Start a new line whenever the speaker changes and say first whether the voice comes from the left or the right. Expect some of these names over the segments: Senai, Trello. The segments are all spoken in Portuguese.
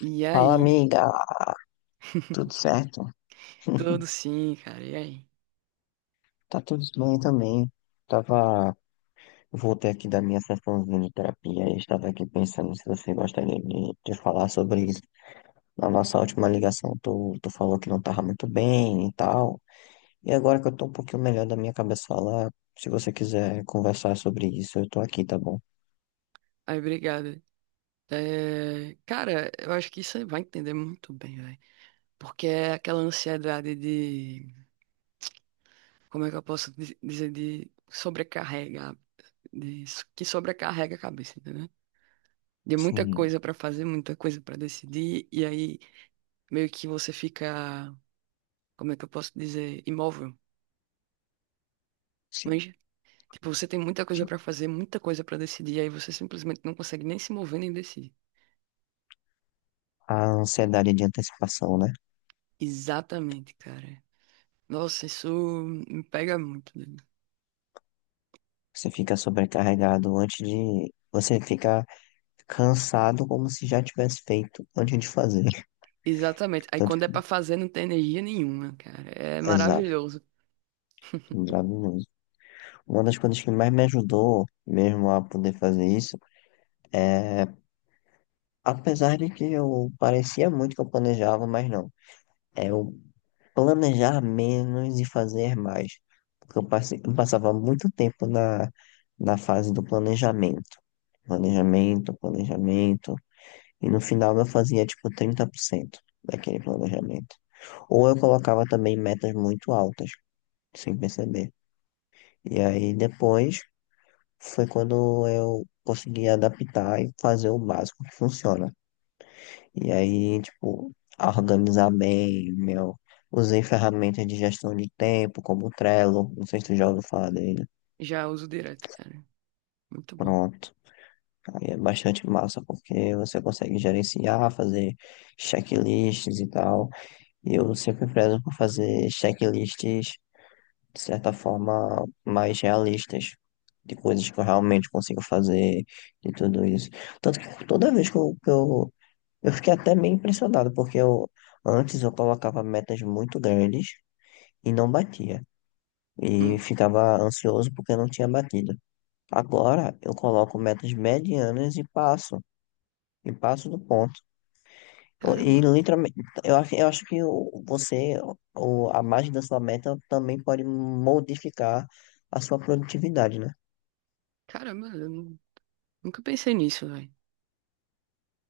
right: E
left: Fala,
right: aí?
left: amiga. Tudo certo?
right: Tudo sim, cara. E aí?
left: Tá tudo bem também. Tava... Voltei aqui da minha sessãozinha de terapia e estava aqui pensando se você gostaria de falar sobre isso. Na nossa última ligação, tu falou que não tava muito bem e tal. E agora que eu tô um pouquinho melhor da minha cabeça lá, se você quiser conversar sobre isso, eu tô aqui, tá bom?
right: Aí, obrigado. É, cara, eu acho que você vai entender muito bem, velho. Porque é aquela ansiedade de, como é que eu posso dizer, de sobrecarregar, que sobrecarrega a cabeça, entendeu? De muita
left: Sim,
right: coisa pra fazer, muita coisa pra decidir, e aí meio que você fica, como é que eu posso dizer, imóvel.
left: sim,
right: Mas, tipo, você tem muita coisa
left: sim.
right: pra fazer, muita coisa pra decidir, e aí você simplesmente não consegue nem se mover nem decidir.
left: A ansiedade de antecipação, né?
right: Exatamente, cara. Nossa, isso me pega muito, né?
left: Você fica sobrecarregado antes de... Você fica cansado como se já tivesse feito antes de fazer.
right: Exatamente. Aí
left: Tanto
right: quando é
left: que,
right: pra fazer, não tem energia nenhuma, cara. É
left: exato,
right: maravilhoso.
left: exato mesmo. Uma das coisas que mais me ajudou mesmo a poder fazer isso é, apesar de que eu parecia muito que eu planejava, mas não, é eu planejar menos e fazer mais. Porque eu passei, eu passava muito tempo na fase do planejamento. Planejamento, planejamento. E no final eu fazia tipo 30% daquele planejamento. Ou eu colocava também metas muito altas sem perceber. E aí depois foi quando eu consegui adaptar e fazer o básico que funciona. E aí, tipo, organizar bem, meu. Usei ferramentas de gestão de tempo, como o Trello, não sei se tu já ouviu falar dele.
right: Já uso direto, cara. Muito bom.
left: Pronto. Aí é bastante massa, porque você consegue gerenciar, fazer checklists e tal. E eu sempre prezo por fazer checklists de certa forma mais realistas, de coisas que eu realmente consigo fazer, de tudo isso. Tanto que toda vez eu fiquei até meio impressionado, porque eu, antes eu colocava metas muito grandes e não batia. E
right: Hum.
left: ficava ansioso porque não tinha batido. Agora eu coloco metas medianas e passo. E passo do ponto. E
right: Caramba.
left: literalmente, eu acho que a margem da sua meta também pode modificar a sua produtividade, né?
right: Caramba, nunca pensei nisso, velho.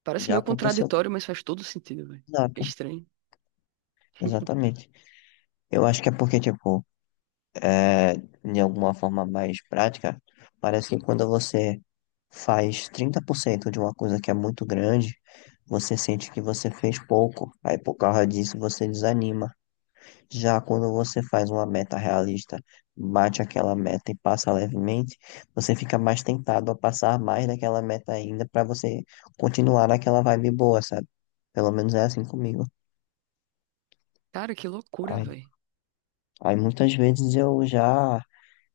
right: Parece
left: Já
right: meio
left: aconteceu com
right: contraditório, mas faz todo sentido, velho.
left: Exato,
right: Estranho.
left: exatamente. Eu acho que é porque, tipo, é, de alguma forma mais prática, parece que quando você faz 30% de uma coisa que é muito grande, você sente que você fez pouco. Aí, por causa disso, você desanima. Já quando você faz uma meta realista, bate aquela meta e passa levemente, você fica mais tentado a passar mais daquela meta ainda para você continuar naquela vibe boa, sabe? Pelo menos é assim comigo.
right: Cara, que loucura, velho.
left: Aí muitas vezes eu já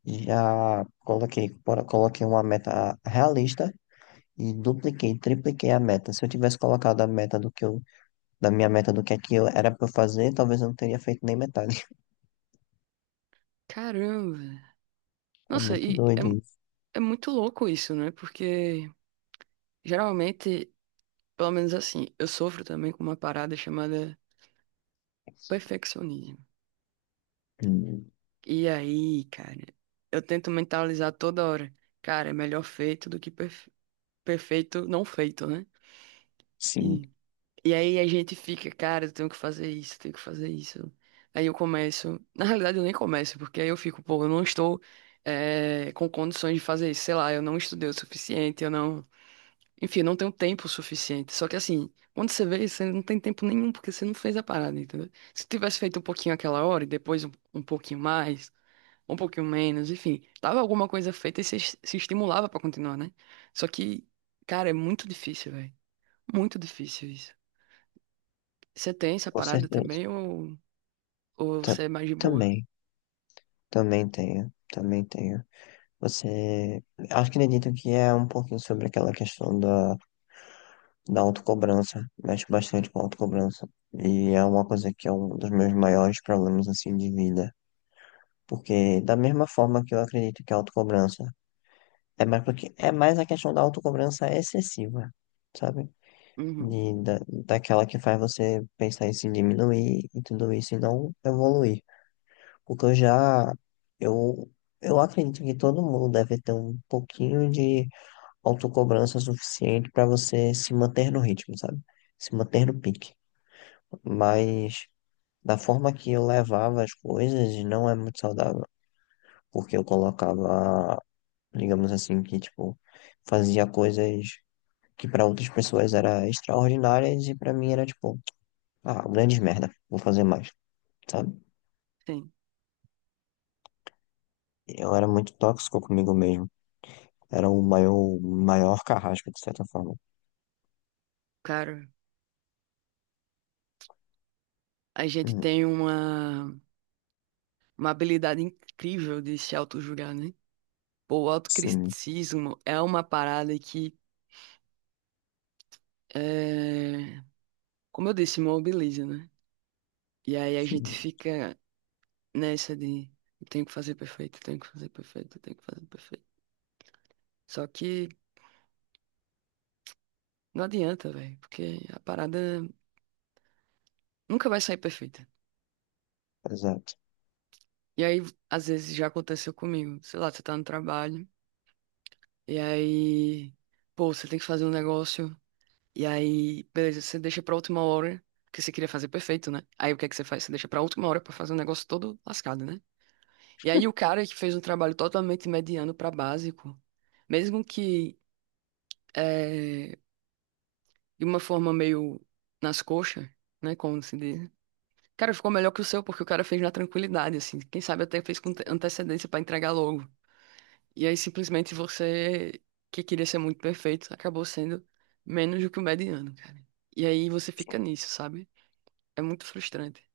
left: coloquei uma meta realista e dupliquei, tripliquei a meta. Se eu tivesse colocado a meta do que eu, da minha meta do que é que eu era para fazer, talvez eu não teria feito nem metade.
right: Caramba.
left: É
right: Nossa,
left: muito doido isso.
right: é muito louco isso, né? Porque geralmente, pelo menos assim, eu sofro também com uma parada chamada perfeccionismo.
left: Hum,
right: E aí, cara, eu tento mentalizar toda hora. Cara, é melhor feito do que perfeito não feito, né?
left: sim,
right: E, e aí a gente fica, cara, eu tenho que fazer isso, eu tenho que fazer isso. Aí eu começo. Na realidade, eu nem começo, porque aí eu fico, pô, eu não estou com condições de fazer isso. Sei lá, eu não estudei o suficiente, eu não. Enfim, eu não tenho tempo suficiente. Só que assim, quando você vê, você não tem tempo nenhum, porque você não fez a parada, entendeu? Se tivesse feito um pouquinho aquela hora e depois um pouquinho mais um pouquinho menos, enfim, tava alguma coisa feita e se estimulava pra continuar, né? Só que, cara, é muito difícil, velho. Muito difícil isso. Você tem essa
left: com
right: parada
left: certeza.
right: também ou
left: Ta-
right: você é mais de boa?
left: também, também tenho, também tenho. Você, acredito que é um pouquinho sobre aquela questão da autocobrança, mexe bastante com a autocobrança. E é uma coisa que é um dos meus maiores problemas assim de vida. Porque da mesma forma que eu acredito que a autocobrança é mais porque é mais a questão da autocobrança excessiva, sabe?
right: Uhum,
left: Daquela que faz você pensar em se diminuir e tudo isso e não evoluir. Porque eu já eu eu acredito que todo mundo deve ter um pouquinho de autocobrança suficiente para você se manter no ritmo, sabe? Se manter no pique. Mas da forma que eu levava as coisas, não é muito saudável. Porque eu colocava, digamos assim, que tipo, fazia coisas que para outras pessoas era extraordinárias e para mim era tipo, ah, grande merda, vou fazer mais, sabe?
right: sim.
left: Eu era muito tóxico comigo mesmo. Era o maior, maior carrasco, de certa forma.
right: Cara, a gente
left: Hum,
right: tem uma habilidade incrível de se auto-julgar, né? Pô, o
left: Sim,
right: autocriticismo é uma parada que, é, como eu disse, mobiliza, né? E aí a gente
left: sim,
right: fica nessa de eu tenho que fazer perfeito, eu tenho que fazer perfeito, eu tenho que fazer perfeito. Só que não adianta, velho, porque a parada nunca vai sair perfeita.
left: exato.
right: E aí, às vezes, já aconteceu comigo. Sei lá, você tá no trabalho, e aí, pô, você tem que fazer um negócio, e aí, beleza, você deixa pra última hora, porque você queria fazer perfeito, né? Aí o que é que você faz? Você deixa pra última hora pra fazer um negócio todo lascado, né? E aí, o cara que fez um trabalho totalmente mediano pra básico, mesmo que eh, de uma forma meio nas coxas, né? Como se diz. Cara, ficou melhor que o seu, porque o cara fez na tranquilidade, assim. Quem sabe até fez com antecedência pra entregar logo. E aí, simplesmente, você, que queria ser muito perfeito, acabou sendo menos do que o mediano, cara. E aí você fica nisso, sabe? É muito frustrante.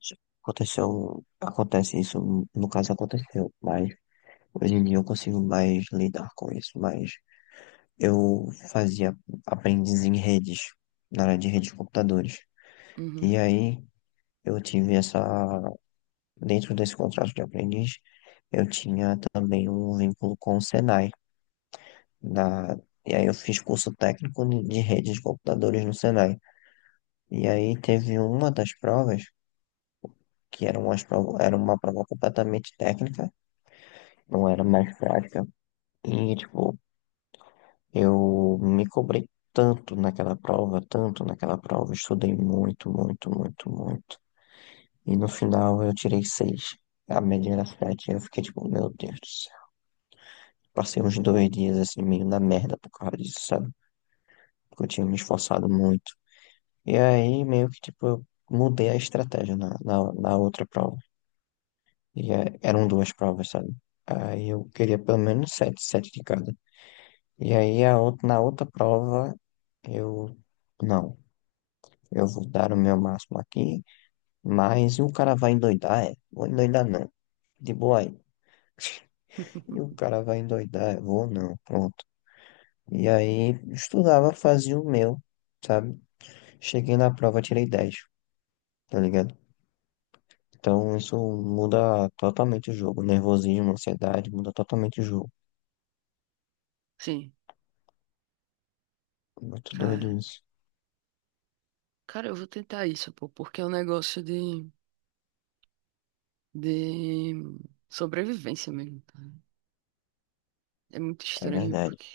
left: Já aconteceu, acontece isso, no caso aconteceu, mas hoje em dia eu consigo mais lidar com isso, mas eu fazia aprendiz em redes, na área de redes de computadores. E
right: Uhum.
left: aí eu tive essa, dentro desse contrato de aprendiz, eu tinha também um vínculo com o Senai. Na, e aí eu fiz curso técnico de redes de computadores no Senai. E aí teve uma das provas, que era, umas prova, era uma prova completamente técnica, não era mais prática. E, tipo, eu me cobrei tanto naquela prova, estudei muito, muito, muito, muito. E no final eu tirei 6. A média era 7. Eu fiquei tipo, meu Deus do céu. Passei uns 2 dias assim, meio na merda por causa disso, sabe? Porque eu tinha me esforçado muito. E aí, meio que tipo, eu mudei a estratégia na outra prova. Eram duas provas, sabe? Aí eu queria pelo menos 7, 7 de cada. E aí a outra, na outra prova, eu. Não. Eu vou dar o meu máximo aqui, mas o cara vai endoidar, é. Vou endoidar não. De boa aí. E o cara vai endoidar, é. Vou não, pronto. E aí, estudava, fazia o meu, sabe? Cheguei na prova, tirei 10, tá ligado? Então, isso muda totalmente o jogo. Nervosismo, ansiedade, muda totalmente o jogo.
right: Sim,
left: Muito doido
right: cara.
left: isso.
right: Cara, eu vou tentar isso, pô, porque é um negócio de sobrevivência mesmo. Cara. É muito
left: É
right: estranho,
left: verdade.
right: porque.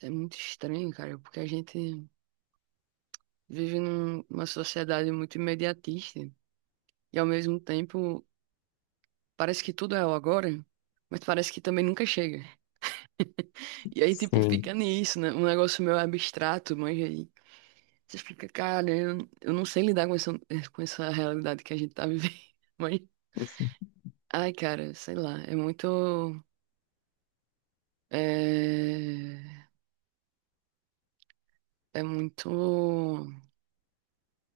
right: É muito estranho, cara, porque a gente vive numa sociedade muito imediatista. E ao mesmo tempo, parece que tudo é o agora, mas parece que também nunca chega. E aí, tipo, fica
left: Sim.
right: nisso, né? Um negócio meio abstrato, mas aí você fica, cara, eu não sei lidar com essa realidade que a gente tá vivendo. Mas, ai, cara, sei lá, é muito. É, é muito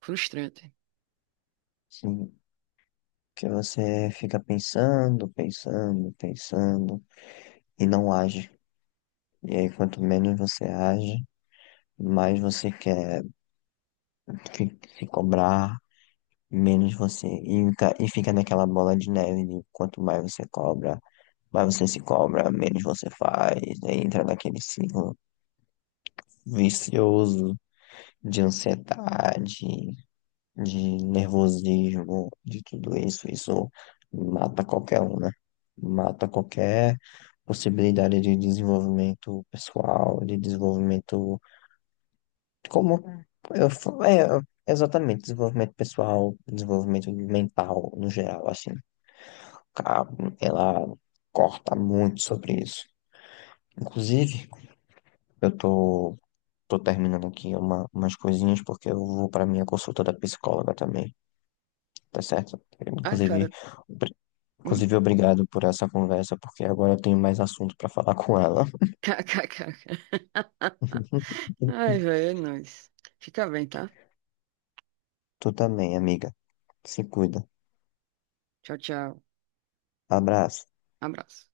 right: frustrante.
left: Sim. Que você fica pensando, pensando, pensando e não age. E aí, quanto menos você age, mais você quer se cobrar, menos você. E, fica naquela bola de neve de quanto mais você cobra, mais você se cobra, menos você faz. Aí entra naquele ciclo vicioso de ansiedade, de nervosismo, de tudo isso. Isso mata qualquer um, né? Mata qualquer possibilidade de desenvolvimento pessoal, de desenvolvimento. Como eu, fa- é, exatamente, desenvolvimento pessoal, desenvolvimento mental no geral, assim, ca- ela corta muito sobre isso. Inclusive, eu tô, tô terminando aqui umas coisinhas porque eu vou para minha consulta da psicóloga também, tá certo?
right: Ai,
left: Inclusive,
right: cara.
left: obri-
right: Hum?
left: inclusive obrigado por essa conversa, porque agora eu tenho mais assunto para falar com ela.
right: Kkk. Ai, velho, é nóis. Fica bem, tá?
left: Tu também, amiga. Se cuida.
right: Tchau, tchau.
left: Abraço.
right: Abraço.